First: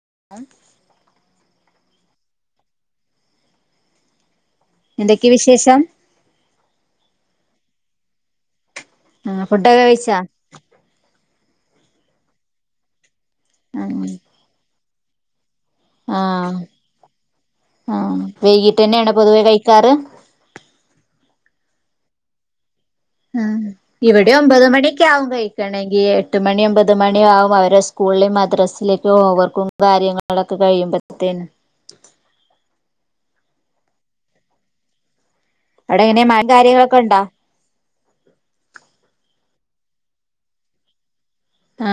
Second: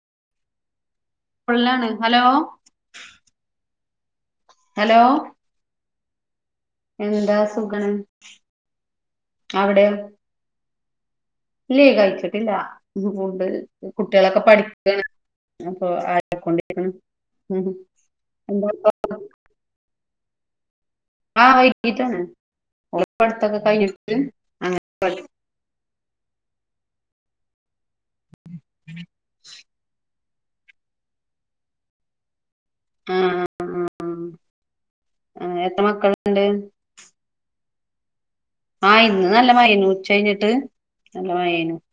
[unintelligible] ഫുള്ളാണ് hello hello എന്തൊക്കെ വിശേഷം എന്താ സുഖണ് ആ ഫുഡൊക്കെ കഴിച്ചോ ല്ലേ കഴിച്ചിട്ടില്ല കുട്ട്യേളൊക്കെ പഠിക്കാണ് അപ്പൊ ആ ആയിക്കൊണ്ടിരിക്കണ് ഉം ആ എന്താ ഇപ്പൊ? വൈകീട്ടെന്യാണൊ പൊതുവേ കഴിക്കാറ് ആ വെയ്കീട്ടന്നെണ് ആ ഇവിടെ ഒമ്പത് പഠി മണിക്കാവും കഴിക്കണെങ്കി ങ്കി എട്ട് മണി ഒമ്പത് മണിയാവും അവരെ സ്കൂളിലിം മദ്രസിലിം ഒക്കെ ഹോം വർക്കും കാര്യങ്ങ ളൊക്കെ കഴിയുമ്പത്തേന് ഉം അവ്ടെ എങ്ങനെ മഴ കാര്യങ്ങളൊക്കെണ്ടാ ആ ഇന്ന് നല്ല മഴേനു ഉച്ച കഞ്ഞിട്ട് നല്ല മഴേനു ആ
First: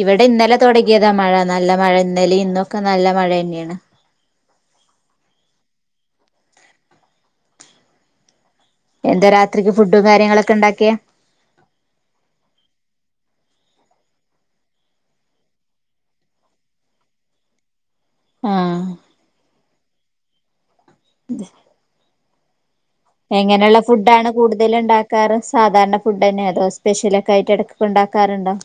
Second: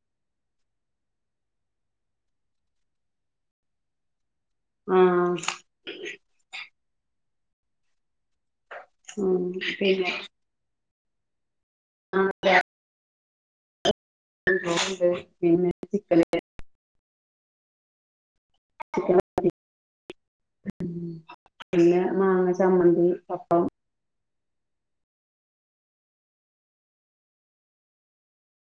ഇവിടെ ഇന്നലെ തൊടങ്ങിയതാ മഴ നല്ല മഴ ഇന്നലിം ഇന്നൊക്കെ നല്ല മഴന്നെണ് ആ എന്താ ഉം രാത്രിക്ക് ഫുഡും പിന്നെ കാര്യങ്ങളൊക്കെ ഉണ്ടാക്കിയെ ആ [unintelligible] ആഹ് പിന്നെ ആ എങ്ങനെയുള്ള ഫുഡ് ആണ്? കൂടുതല്ണ്ടാക്കാറ് സാധാരണ ഫുഡ് തന്നെ അതോ സ്പെഷ്യലൊക്കായിട്ട് അയിന്റെ ഇടക്ക് ഉണ്ടാക്കാറുണ്ടോ [inaudible]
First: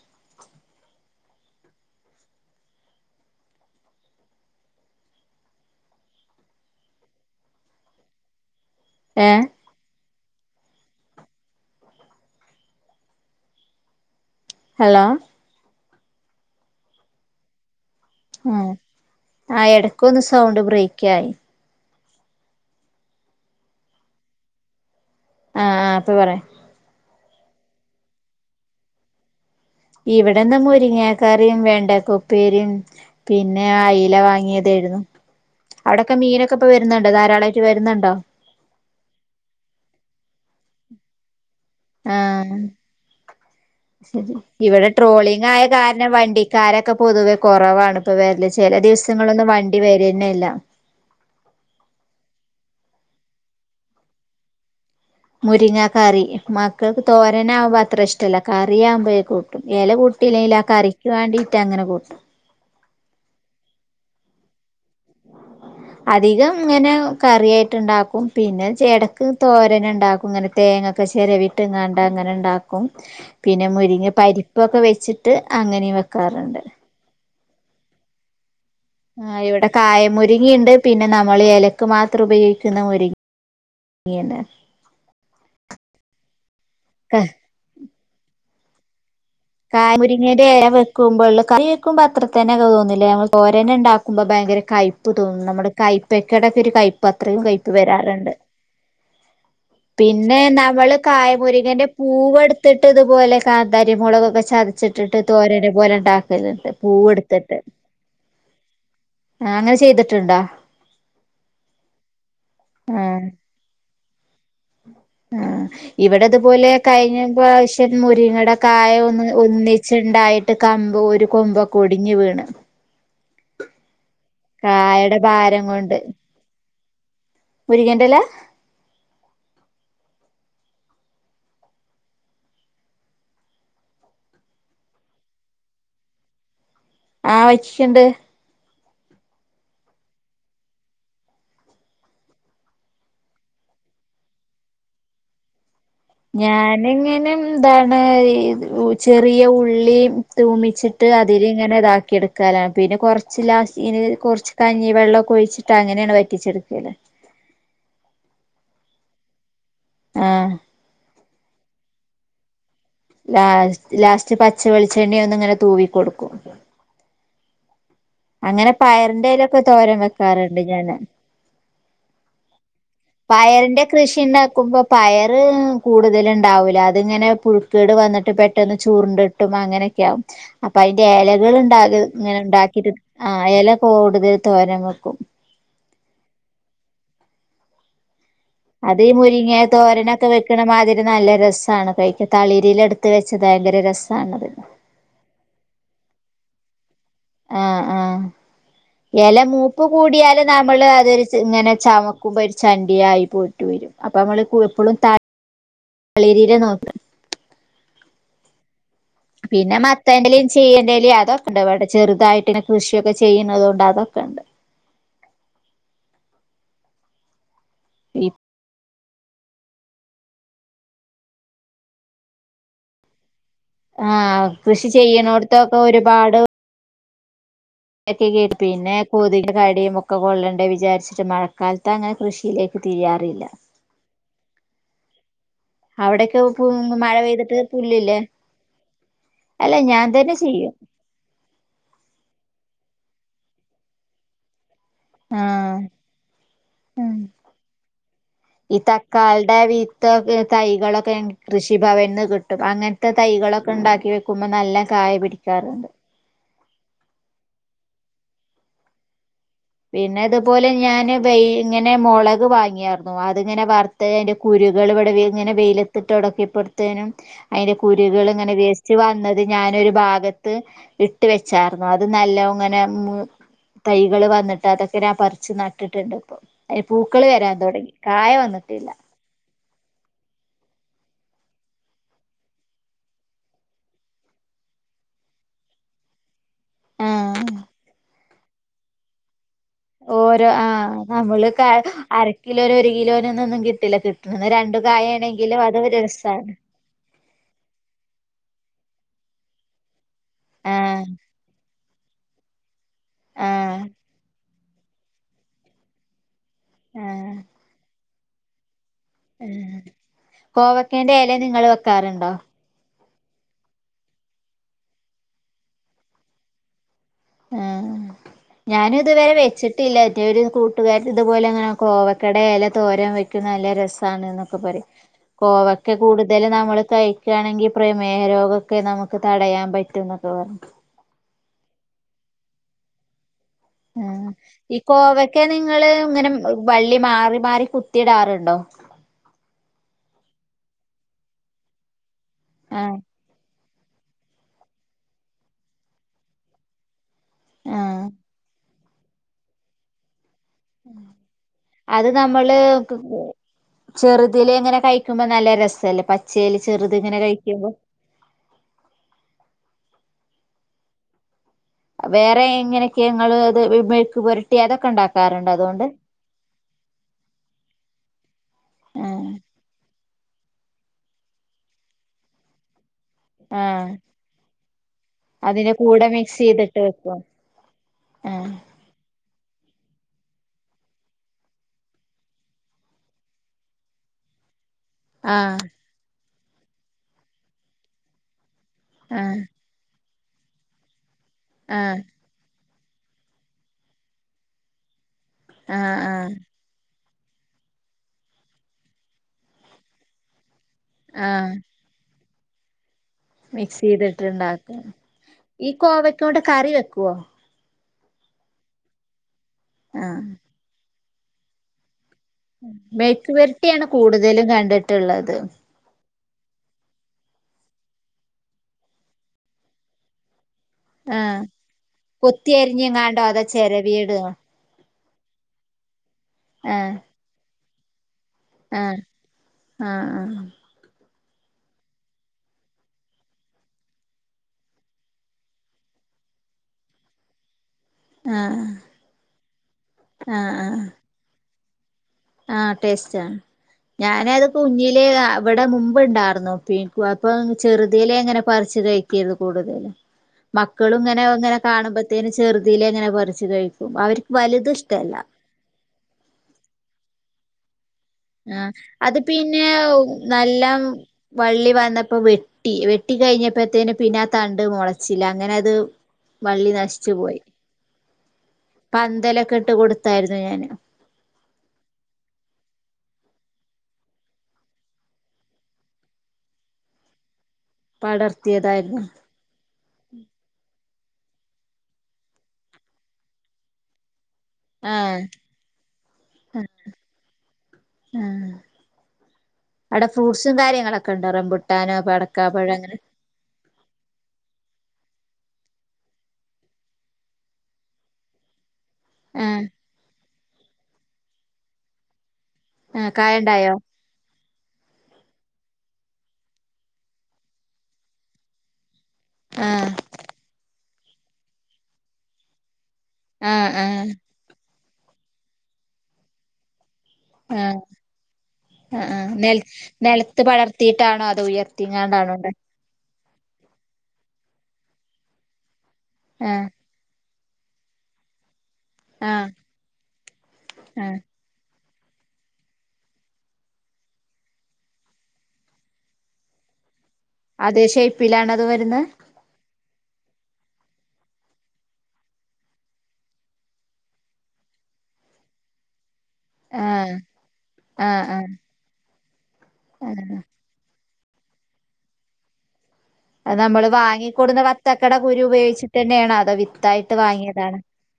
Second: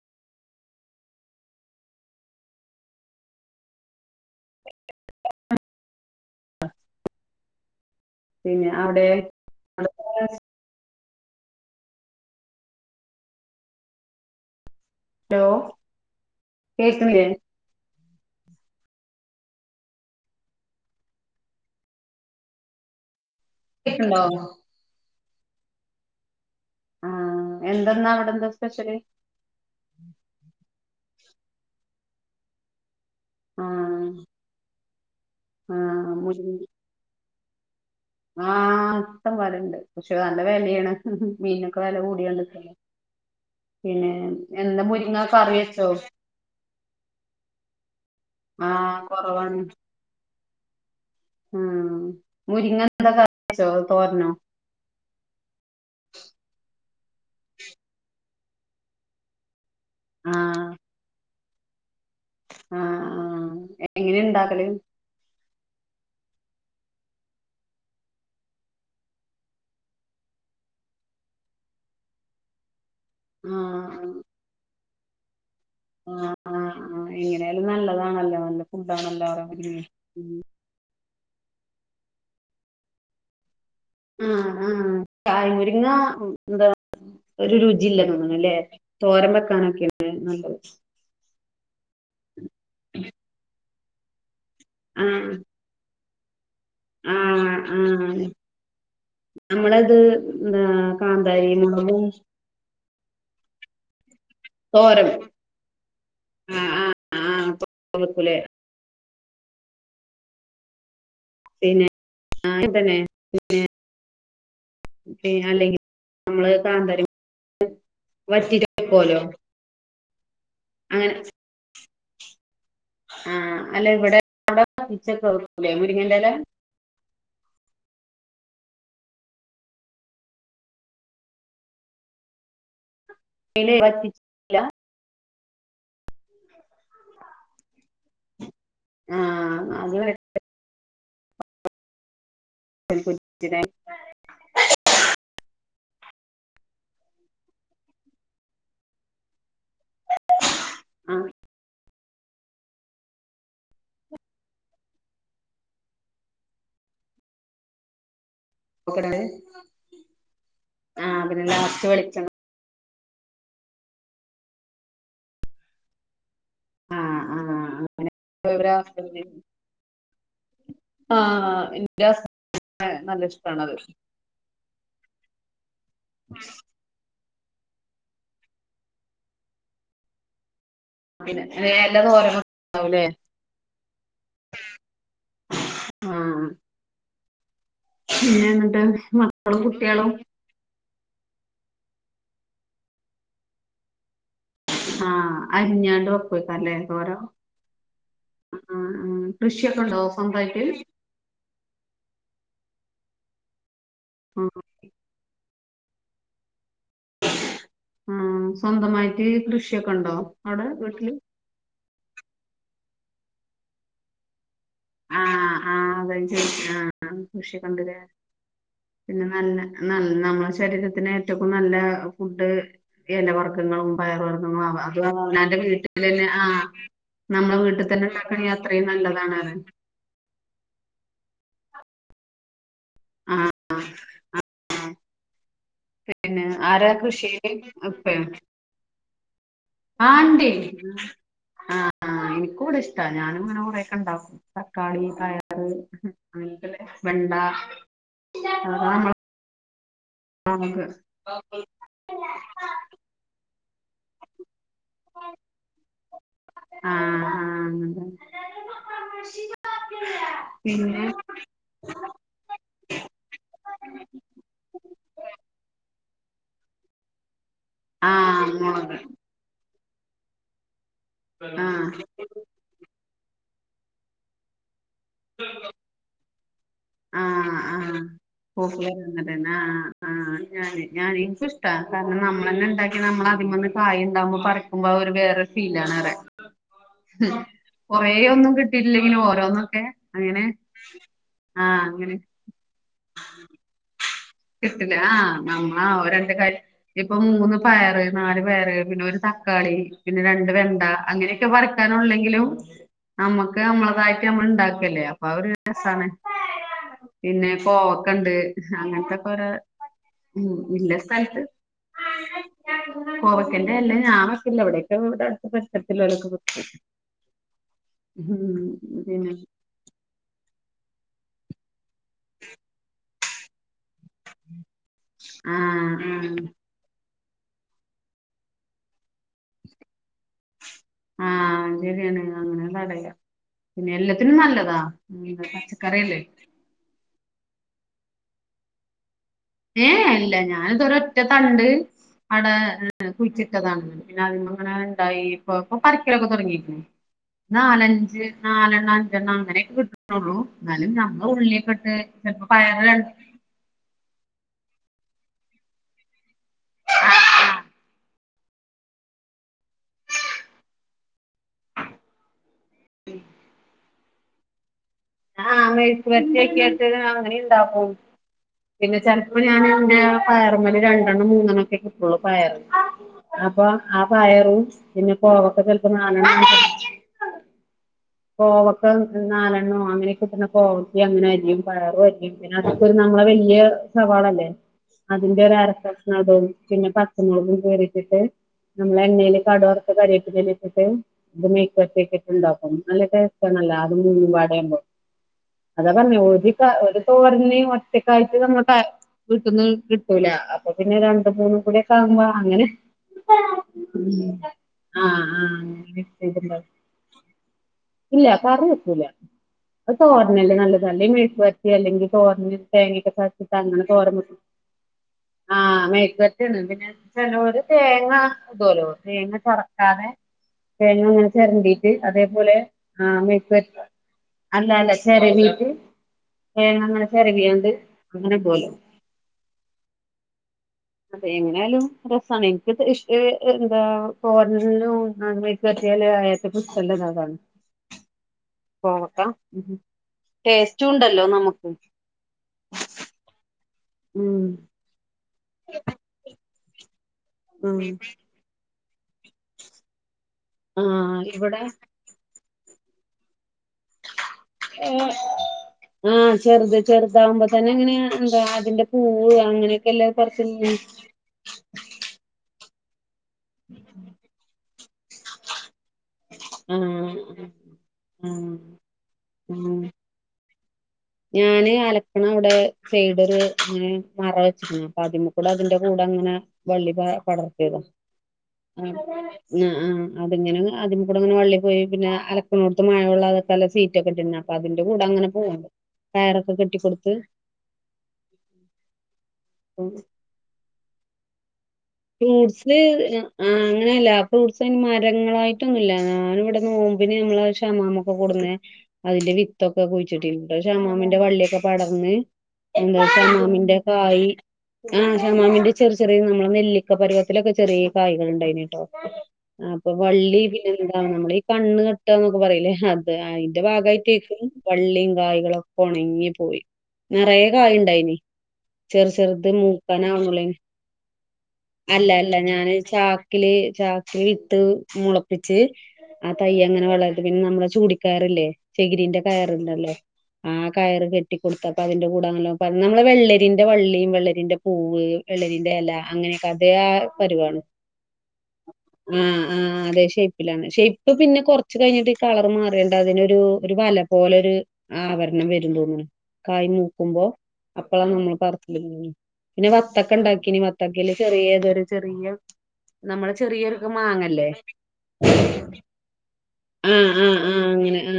പിന്നെ അവിടെ ഏ [unintelligible] ഹലോ കേക്ക്ണില്ലേ ആ ആ ഇടക്കൊന്ന് സൗണ്ട് ബ്രയിക്കായി കേക്ക്ണ്ടോ ആഹ് ആ ഇപ്പൊ പറ ആ എന്തെന്നാ അവിടെന്താ സ്പെഷ്യല് ഇവിടെന്ന് മുരിങ്ങക്കറിയും വേണ്ടക്കപ്പേരിം പിന്നെ ആഹ് അയ്ല വാങ്ങിയതേര്ന്നു ആഹ് അവിടെക്കെ മുരി മീനൊക്കെ ഇപ്പ വരുന്നുണ്ടോ ധാരാളായിട്ട് വരുന്നുണ്ടോ ആഹ് ഇഷ്ടംപോലെണ്ട് പക്ഷേ നല്ല വെലേണ് മീനൊക്കെ വെല ആ കൂടിയാണ്ട്ക്കാണ് ശരി ഇവിടെ കറി ട്രോളിംഗായ വെച്ചോ കാരണം വണ്ടിക്കാരൊക്കെ പൊതുവെ കുറവാണ് പ്പവര അല്ല ചില ആഹ് ദിവസങ്ങളൊന്നും വണ്ടി വരന്നല്ല ഉം മുരിങ്ങ എന്താ കറി വെച്ചോ അധോ തോരനോ മുരിങ്ങ കറി മക്കൾക്ക് തോരനാകുമ്പം അത്ര ഇഷ്ടല്ല കറിയാകുമ്പോ കൂട്ടും ഇല കൂട്ടില്ലെലും ആ കറിക്ക് വാണ്ടിട്ട് അങ്ങനെ കൂട്ടും ആ ആ എങ്ങനെ ണ്ടാക്കല് [inaudible] അധികം ങ്ങനെ കറിയായിട്ട് ണ്ടാക്കും പിന്നെ എടക്ക് തോരന്ണ്ടാക്കും ഇങ്ങനെ തേങ്ങ. ഒക്കെ ചേരിവിട്ട്ങ്ങാണ്ടങ്ങനെണ്ടാക്കും. പിന്നെ ആഹ് മുരിങ്ങ പരിപ്പൊക്കെ വെച്ചിട്ട് അങ്ങനെയും വെക്കാറുണ്ട്. നല്ലതാണല്ലേ വല്ല [inaudible] ആ ഇവിടെ കായം മുരിങ്ങിണ്ട് പിന്നെ നമ്മള് ഇലക്ക് മാത്രം ഉപയോഗിക്കുന്ന മുരിങ്ങി. ആഹ ആഹ കായമുരിങ്ങ എന്താ ഒരു രുചി [inaudible] [unintelligible] ജില്ലന്ന് തോന്ന്ണ്ല്ലേ [inaudible] കായ മുരിങ്ങേന്റെ എല വെക്കുമ്പോ കറി വെക്കുമ്പോ അത്ര തന്നെ ഒക്കെ തോന്നില്ല നമ്മ തോരന്ണ്ടാക്കുമ്പോ [inaudible] [unintelligible] മ്പോ ഭയങ്കര കൈപ്പ് ആഹ് തോന്നും നമ്മുടെ കൈപ്പക്കടെ. ഒരു കയ്പ്പ് അത്രയും ആഹ് കയ്പ്പ് ആഹ് വരാറുണ്ട്. നമ്മളത് പിന്നെ എന്താ നവള് കാന്താരി കായമുരിങ്ങന്റെ മുളകും പൂവെടുത്തിട്ട് [unintelligible] [inaudible] ഇതുപോലെ കാന്താരി മുളക [inaudible] [unintelligible] തോരൻ ചതച്ചിട്ടിട്ട് തോരനെ പോലെ ഉണ്ടാക്കല്ണ്ട്‌ ആഹ് ആഹ് പൂവെടുത്തിട്ട്. ആഹ് വെക്കൂലേ ആഹ് അങ്ങനെ ചെയ്തിട്ടുണ്ടോ? പിന്നെന്നെ ആ പിന്നെ [inaudible] ആഹ് [unintelligible] ആ നമ്മള് ഇവിടെതുപോലെ കാന്താരി കഴിഞ്ഞ പ്രാവശ്യം മുരിങ്ങളയുടെ വറ്റിട്ട് കായ വെക്കോലോ ഒന്ന് ഒന്നി [unintelligible] ച്ച്ണ്ടായിട്ട് കമ്പോ അങ്ങനെ ഒരു കൊമ്പൊക്കെ ഒടിഞ്ഞ് വീണ്. ആഹ് അല്ല ഇവിടെ കായയുടെ [unintelligible] ഭാരം കൊണ്ട് മുരിങ്ങൻന്റെല്ല. മുരിങ്ങന്റെല? [unintelligible] [unintelligible] [inaudible] ആഹ് വച്ചിട്ടുണ്ട്. ആഹ് അത് [inaudible] [unintelligible] ഞാനെങ്ങനെന്താണ് ചെറിയ ഉ [inaudible] ള്ളി തൂമിച്ചിട്ട് ആഹ് അതിൽ ഇങ്ങനെ താക്കി. ക്കി [inaudible] എടുക്കലാണ് പിന്നെ കുറച്ച് ലാസ് ഇ കൊറച്ച് കഞ്ഞി വെള്ളൊക്കെ ഒഴിച്ചിട്ട ങ്ങനേണ് വറ്റിച്ചെടുക്കല് [unintelligible] [unintelligible] [inaudible] ആഹ്. ആഹ് ലാസ്റ്റ് വെളിച്ചെണ്ണ. ലാസ് ലാസ്റ്റ് പച്ചവെളിച്ചെണ്ണയ ഒന്ന ഇങ്ങനെ തൂവിക്കൊടുക്കും. ആഹ് ആ പയറിന്റെ ഇലൊക്കെ തോരൻ വെക്കാറുണ്ട് ഞാന് ആഹ് ന്റെ - [inaudible] [unintelligible] പയറിന്റെ കൃഷി ണ്ടാക്കുമ്പോ പയർ കൂടുതല ഉണ്ടാവൂല അതിങ്ങനെ [unintelligible] പുഴുക്കേട് വന്നിട്ട് പെട്ടന്ന് ചുരുണ്ടട്ടും ഇട്ടും അങ്ങനൊക്കെയ ആകും. അപ്പൊ അതിന്റെ പിന്നെ ലകൾ [unintelligible] ണ്ടാക എല്ലതും ഓരോ ങ്ങനെ ണ്ടാക്കിട്ട്- ഉണ്ടാവൂലേ ആഹ് ഇല കൂടുതൽ തോരൻ വെക്കും. ആഹ് പിന്നെ എന്നിട്ട് അത് മുരിങ്ങ മക്കളും കുട്ടികളും തോരനൊക്കെ വെക്കണ മാതിരി. നല്ല രസണ് കഴിക്ക തളിരില എടുത്ത് വെച്ചത് ഭയങ്കര രസണത്. ആഹ് അരിഞ്ഞാണ്ട് വക്കക്ക അല്ലേ? ആഹ് ആഹ്. ആഹ് ഇല കൃഷിയൊക്കെ മൂപ്പ് ഉണ്ടോ കൂടിയാല് സ്വന്തായിട്ട് നമ്മള് അതൊരു ഇങ്ങനെ ചമക്കുമ്പ- [unintelligible] ചണ്ടിയായി പോയിട്ട് വരും അപ്പൊ നമ്മള് ആഹ് എപ്പോഴും ത- [unintelligible] തളിരിര നോക്ക് - [inaudible] ആഹ സ്വന്തമായി. [unintelligible] പിന്നെ മത്തേന്റെലും ചെയ്യന്റെേലും അതൊെപാട- [inaudible] [unintelligible] ചെറുതായിട്ടിന്നെ കൃഷിയൊക്കെ ചെയ്യുന്നത കൊണ്ട് അതൊക്കെ ണ്ട്. [unintelligible] [inaudible] ആ ആ് അത ആ കൃഷിക്കൊണ്ടരാ- [inaudible] [unintelligible] പിന്നെ നല്ല ന നമ്മളെ ശരീരത്തിന് ഏറ്റക്കും നല്ല ഫുഡ് ഇലവറക്ക- [inaudible] [unintelligible] ഗങ്ങളും പയർ ആഹ് വർഗ്ഗങ്ങളും കൃഷി അത്‌ പറഞ്ഞ അവനവന്റെ ചെയ്യണോടത്തൊക്കെ വീട്ടിൽ തന്നെ ആ നമ്മുടെ വീട്ട- ഇക്കെ കേ പിന്നെ കോതിന്റെ കടിം - ഒക്ക കൊള്ളണ്ടേ വിചാരിച്ചിട്ട് മഴക്കാലത്ത് അങ്ങനെ കൃഷിയിലേക്ക് തിരിയാറില്ല. ആഹ് അവിടൊക്കെ പിന്നെ ആരാ മഴ പെയ്തിട്ട് പുല്ലില്ലേ? അല്ല ഞാൻ ആ തന്നെ ണ്ടെ ചെയ്യും ആ എനിക്കുവടെ ഇഷ്- ഇഷ്ടാ ഞാനും ഇങ്ങനെ കുറേക്ക ണ്ടാക്കും തക്കാളി പയറ് ആഹ് അങ്ങനക്കല്ല ഉം വെണ്ട ഈ അത നമ്മ- തക്കാളിടെ തൈകളൊക്കെ കൃഷിഭവനി നിന്ന് കിട്ടും അങ്ങനത്തെ തൈകളൊക്കെ ണ്ടാക്കി. വെക്കുമ്പോ നല്ല കായ പിടിക്കാറുണ്ട്. ആഹ് ആഹ് അത. പിന്നെ ഇതുപോലെ ഞാൻ വ ഇങ്ങനെ മുളക് വാങ്ങിയായിരുന്നു അതിങ്ങനെ വറുത് അതിന്റെ കുരു- ഇവിടെ ഇങ്ങനെ വെയിലെത്ത് - ടക്കിയപ്പോഴത്തേനും അതിന്റെ ആ കുരികൾ ഇങ്ങനെ വേസ്റ്റ് മുളക് വന്നത് ഞാനൊരു ഭാഗത്ത്‌- ഇട്ട് ആ വെച്ചർരുന്നു അത് നല്ലോം ങ്ങനെ തൈകൾ വന്നിട്ടതൊക്കെ - ഇന പറിച്ചു നട്ടിട്ടുണ്ട് ഇപ്പൊ അതിന് ആ പൂക്കള് വരാൻ ആ തുടങ്ങി കായ വന്നിട്ടില്ല. [unintelligible] ഞ ഞാൻ എനിക്കും ഇഷ്ട കാര നമ്മളന്നെ ഉണ്ടാക്കി നമ്മള അതിം മന്ന് കായ ഉണ്ടാവുമ്പോ പറക്കുമ്പോ അവര് വേറ- ആഹ് [unintelligible] കൊറെേ ഒന്നും കിട്ടില്ലെങ്കിലും ഓരോന്ന്. ഓരോ ആ നമ്മള് അങ്ങനെ അര കിലോനോ ഒരു കിലോനോ ഒന്നും കിട്ടില്ല- കിട്ടണത് രണ്ടു കിട്ടില്ല ആ കായാണെങ്കിലും അത് നമ്മളാ ഒരു ഓരോ രസാണ് കാര്യം ഇപ്പൊ മൂന്ന് പയർ നാല് പയർ - പിന്നെ ഒരു തക്കാളി പിന്നെ രണ്ട് വെണ്ട ആഹ് അങ്ങനെയൊക്കെ പറിക്കാനുള്ളെങ്കിലും- നമ്മുക്ക് ആഹ് നമ്മളതായിട്ട് നമ്മ ണ്ടാക്കല്ലേ അപ്പൊ ആ ഒരു രസാണ്. പിന്നെ കൊവക്കണ്ട് അങ്ങന- ഉ കോവക്കേന്റെ ഇല സ്ഥലത്ത് നിങ്ങള് വെക്കാറുണ്ടോ? കോവക്കന്റെ ഇല ഞാൻ വക്കാറില്ല വിടെയൊക്കെ ഇവിടെ അടുത്തെ പരിസരത്തിള്ളോ ലോക്കെ വെക്കും. ആ ഉം ഞാനും ഇതുവരെ പിന്നെ വെച്ചിട്ടില്ല എ ഒരു കൂട്ടുകാരത്തി ഇതുപോലെ അങ്ങനെ- കോവക്കാടെ ഇല തോരം വെക്കും നല്ല രസ് - സാനൊക്കെക്കെ പറയ് കോവക്കെ ആഹ് ആഹ് കൂടുതൽ നമ്മള് കഴി ക്ക ആണെങ്കിൽ പ്രമേഹരോഗമൊക്കെ നമുക്ക് തടയാൻ പറ്റും എന്നൊക്കെ പറ ആഹ് അങ്ങനെയാണ് അങ്ങനെ തടയാം ആഹ് ഈ കോവക്കെ നിങ്ങള് പച്ചക്കറിയല്ലേ ഇങ്ങനെ വള്ളി മാ മാറി മാറി കുത്തിയിടാറുണ്ടോ ഏ ഏ ഇല്ല ഞാൻ ഇതൊരു ഒറ്റത്തണ്ട് അടെ ആഹ് കുഴിച്ചി ണ്ടായി പിന്നെ അതിമേ ഇങ്ങനെ ഇണ്ടായി ഇപ്പ പറിക്കിലൊക്കെ തൊടങ്ങി ആഹ് നാലഞ്ച് നാലെണ്ണം അഞ്ചെണ്ണം അങ്ങനെയൊക്കെ കിട്ടുനുള്ളൂ അത് നമ്മള് പയറ് രണ്ട് ചെറുതിലേ ഇങ്ങനെ കഴിക്കുമ്പോ നല്ല രസല്ലേ പച്ചേൽ ചെറുത് ആ ഇങ്ങനെ കഴിക്കുമ്പോ വേറെ ഇങ്ങനെക്കെ ഞങ്ങള്ള് അത് മെഴക്ക് പൊരട്ടി ആത ആഹ് മെഴുക്കുപരട്ടി ആക്കിയേണ്ട് അങ്ങനെണ്ടാക്കും പിന്നെ ആഹ് ചെലപ്പോ ഞാൻ പിന്നെ പയറുമൽ രണ്ടെണ്ണം മൂന്നെണ്ണം ഒക്കെ കിട്ടതുള്ളു പയർ അപ്പൊ ആഹ് ആ പയറും പിന്നെ കോവയ്ക്ക അതിന്റെ ചെലപ്പോ കൂടെ മിക്സ് നാലണ്ണം ചെയ്തിട്ട് വെക്കും ആഹ് കോവയ്ക്ക നാലെണ്ണ ണ്ണോം അങ്ങനെ കിട്ടുന്ന കോവയ്ക്കേം അങ്ങനെ അരിയും പയറും അരിയും പിന്നെ അതുപോലെ നമ്മളെ വലിയ സവാളയില്ലേ അതിന്റെ ഒരു ആഹ് അരകഷ്ണംടും പിന്നെ പച്ചമുളകും കീറി ഇട്ടിട്ട് നമ്മൾ എണ്ണയിൽ ആഹ് കടുവറുത്ത് കറിവേപ്പിലല്ലാം ഇട്ടിട്ട് ഇത് ആഹ് മേഴുക്കുപരട്ടികേ ഉണ്ടാവും നല്ല ടേസ്റ്റ് ആണല്ല അത് മൂന്നും പാടയുമ്പം അതാ ആഹ് പറഞ്ഞെ ആഹ് ഒരു കാ ഒരു അപ്പൊ പറഞ്ഞ് ഒറ്റക്കായിട്ട് നമ്മൾ കരണ്ട് വീട്ടന്ന് കിട്ടൂല്ല അപ്പോ പിന്നെ രണ്ട് ആഹ് മൂന്നും കൂടിയെക്കെ ആകുമ്പോ അങ്ങനെ മിക്സ് ചെയ്തിട്ടുണ്ടാക്കും ആഹ് ഈ ആഹ് കോവയ്ക്കോണ്ട് [unintelligible] കറി വെക്കുവോ ഇല്ല കറിവയ്ക്കൂല്ല ആഹ് തോരനല്ലേ നല്ലത് അല്ലേ മെഴുക്കുപുരട്ടി അല്ലെങ്കിൽ തോരൻ തേങ്ങയൊക്കെ മെഴുക്ക് ചതച്ചിട്ട് അങ്ങനെ പുരട്ടിയാണ് തോരൻ വക്കും കൂടുതലും കണ്ടിട്ടുള്ളത് ആ മെഴുക്കുപരട്ടി ചിലോര് തേങ്ങ ഇതലോ തേങ്ങ ചൊറക്കാതെ തേങ്ങ ഇങ്ങനെ ആഹ് ചിരണ്ടീട്ട് കൊത്തി അതേപോലെ അ അരിഞ്ഞെങ്ങാണ്ടോ അതോ മെഴുക്കുപുരട്ടി ചെരവിയിടോ അല്ല ല്ല ചെരവീട്ട് തേങ്ങ ഇങ്ങനെ ചെരവിയൊണ്ട് അ അ അ അതെ എങ്ങനയാലും രസാണ് എനിക്ക് ഇഷ്ടം എന്താ തോരനും മെഴുക്കുപുരട്ടി ല്ല നേരത്തെ [unintelligible] [inaudible] ആഹ് പോക്ക ടേസ്റ്റ് ഉണ്ടല്ലോ നമുക്ക് അ ടെസ്റ്റ് ആണ് ഞാനത് ഉം കുഞ്ഞിലെ അവിടെ മുമ്പ് ഉണ്ടാരുന്നു പ്പി അപ്പം ഉം ചെറുതിലെ എങ്ങനെ പറിച്ചു കഴിക്കരുന്നു കൂടുതൽ മക്കളും ആഹ് ഇങ്ങനെ അങ്ങനെ ഇവിടെ കാണുമ്പത്തേനും ചെറുതിലെ എങ്ങനെ പറിച്ച് കഴിക്കും അവർ ഉമ് ചെറുത് ചെറുതാവുമ്പോ തന്നെ എങ്ങനെയ ആഹ് അത് പിന്നെ പറച്ച് നല്ല വള്ളി വന്നപ്പോ വെ വെട്ടി വെട്ടി കഴിഞ്ഞപ്പോഴത്തേന് പിന്നാ തണ്ട് മൊളച്ചില്ല അങ്ങനെ അത് വള്ളി നശിച്ചു ആഹ് പോയി ആഹ് പന്തലൊക്കെ ഇട്ട് ആഹ് കൊടുത്തായിരുന്നു ഞാന് ഞാന് അലക്കണ അവിടെ സൈഡര് ഇങ്ങനെ മറ വെച്ചിന്നു അപ്പൊ അതിമകൂടെ അതിന്റെ കൂടെ അങ്ങനെ വള്ളി പ പടർത്തിയതാ അ പടർത്തിയതായിരുന്നു അ അ അതിങ്ങനെ അതിം കൂടി അങ്ങനെ വള്ളി പോയി പിന്നെ അലക്കിനോടുത്ത് മഴമുള്ളതൊക്കെല്ല സീറ്റൊക്കന്ന അതിന്റെ ആ കൂടെ അങ്ങനെ പോണുണ്ട് കയറൊക്കെ കെട്ടിക്കൊടുത്ത് ആ ഉമ് ങ്ങളക്കെ ഉണ്ട് റംബൂട്ടാ ഫ്രൂട്ട്സ് അങ്ങനെയല്ല ഫ്രൂട്ട്സിന്റെ മര ങ്ങളായിട്ടൊന്നുമില്ല ഞാനിവിടെ നോമ്പിന് ഞമ്മൾ ക്ഷമാമൊക്കെ കൊടുന്നേ അതിന്റെ ആ വിത്തൊക്കെ കുഴിച്ചിട്ടിണ്ട് ഷമാമിന്റെ വള്ളിയൊക്കെ പടർന്ന് എന്താ ആഹ് കായണ്ടായോ ഷമാമിന്റെ കായ് ആഹ് ഷമാമിന്റെ ചെറ ചെറിയ നമ്മളെ നെല്ലി ക്ക പവത്തിലൊക്കെ ചെറിയ കായികൾ ഉണ്ടായിട്ടോ ആഹ് അപ്പൊ വള്ളി പിന്നെ- നമ്മള് ഈ കണ്ണ് കെട്ടന്നൊക്കെ പറീലെ അത് അയ്ന്റെ ആഹ് ആഹ് ഭാഗായിട്ടേക്കും വള്ളീം കായ്കളൊക്കെ ഉണങ്ങി പോയി നിറയ ആഹ് കായിണ്ടായിനി ആഹ് ചെറു ആഹ് ചെറുത് നെൽ നെലത്ത് മൂക്കാനാള്ളെനി പടർത്തിയിട്ടാണോ അതോ അല്ല ഉയർത്തിങ്ങാണ്ടാണോ അല്ല ഇണ്ടാ ഞാൻ ച- ചക്കില് ചാക്കില് വിത്ത് മുളപ്പിച്ച് ആ ആഹ് തയ്യങ്ങനെ വളർ- പിന്നെ നമ്മളെ ചൂടിക്കറല്ലേ ചെകിരിന്റെ ആഹ് കയറുണ്ടല്ലേ ആ കയറ് ആഹ് കെട്ടിക്കൊടുത്ത- അപ്പ അതിന്റെ കൂടെ അണലോ നമ്മളെ വെള്ളരിന്റെ വള്ളി വെള്ളരിന്റെ പൂവ് വെള്ളരിന്റെ എല അങ്ങനെ- കതെയാ പരുവാണ് അതേ ഷേപ്പിലാണോ അത് വരുന്നെ ആ ആ അതേ ഷേ [unintelligible] ഷേപ്പ് പിന്നെ കൊറച്ച് കഴിഞ്ഞിട്ട് കളർ മാര്യാണ്ട് അതിനൊരു ഒരു വല പോലൊരു ആവര്ണ - ന വെ തോന്നുന്നു ആഹ് കായ്മൂക്കുമ്പോ അപ്പളാ ആഹ് നമ്മള് ആഹ് പറത്തി പിന്നെ വത്തക്ക ആഹ് ഉണ്ടാക്കിന വത്ത- ചെറിയതൊരു ചെറിയ- നമ്മളെ അത് നമ്മള് ചെറിയൊര് മാങ്ങല്ലേ വാങ്ങിക്കൊടുന്ന വത്തക്കട കുരു ഉപയോഗിച്ചിട്ടെന്നേണോ അതോ അ വിത്തായിട്ട് അ അ വാങ്ങിയതാണോ അങ്ങനെ ആ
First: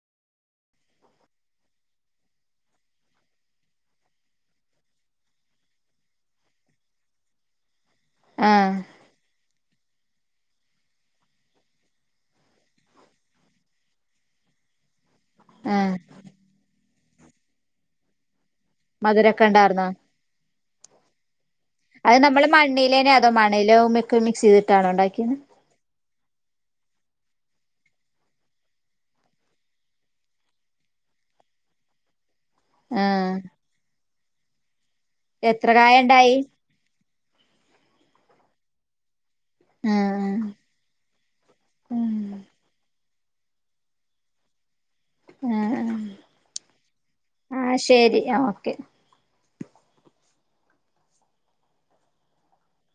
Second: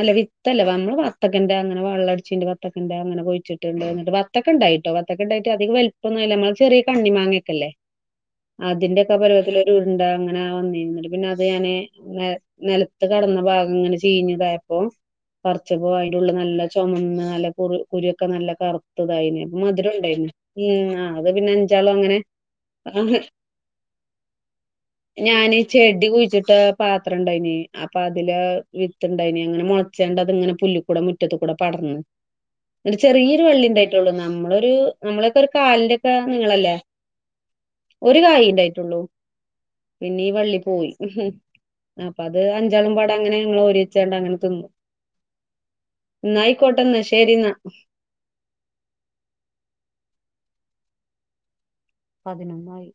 അല്ല വിത്തല്ല [unintelligible] വത്തക്കൻന്റെ അങ്ങനെ വെള്ളടിച്ചിണ്ട് വത്തക്കൻന്റെ അങ്ങനെ കുയ്ച്ചിട്ട് എന്നിട്ട് വത്തക്ക ഉണ്ടായിട്ടോ വത്തക്ക ഉണ്ടായിട്ട് അധികം വെൽ- ഇപ്പൊന്നുമല്ല നമ്മള് ചെറിയ കണ്ണിമാങ്ങക്കെല്ലേ - ആഹ് അതിന്റെക്കെ പരുവത്തില് - [unintelligible] അങ്ങനെ വന്നിനി പിന്നെ അത് ഞാന് നിലത്ത് കടന്ന ഭാഗം ഇങ്ങനെ ചെയീഞ്ഞതായപ്പോ പറിച്ചപ്പോ ആഹ് അയിന്റെ ഉള്ള് നല്ല ചുമന്ന നല്ല കുറി കുരുയൊക്കെ നല്ല- കറുത്ത്തായീണ് മധുരൊക്കെ ഇണ്ടാർന്നോ മധുരം ഉണ്ടായി ഉ അത് പിന്നെ- അഞ്ചാളും അത് അങ്ങനെ നമ്മള് ആ മണ്ണിലേന്യോ അതോ മണല്ലോ ഒക്കെ മിക്സ് ചെയ്തിട്ടാണോ ഉണ്ടാക്കിയത് ആദ്യം കുഴിച്ചിട്ട് പത്രം ണ്ടായീനി അപ്പതില് വിത്ത്ണ്ടായീനി അങ്ങനെ മൊൾച്ചാണ്ട് അത്ങ്ങനെ പുല്ല് മുറ്റത്ത് കൂടെ പടർന്ന് ന്ന്ട്ട് ആഹ് ചെറിയൊരു വള്ളിയിണ്ടായിട്ടള്ളൂ നമ്മളൊരു- നമ്മളൊക്കെ ഒരു എത്ര കായ കാലിന്റക്കെ ഇണ്ടായി നീളല്ലേ ഒരു കായ്ണ്ടായ്ട്ടൊള്ളൂ പിന്നീ ആഹ് വള്ളി പോയി അപ്പൊ ആഹ് അത് അഞ്ചാളും - അങ്ങനെ ഞങ്ങൾ ഓര്യേചാണ്ട് അങ്ങനെ തിന്നു ആഹ് ആഹ് ന്നായ്കോട്ടെന്നാ ശേരിന്നാ ആഹ് ശരി ഓക്കെ പതിനൊന്നായ്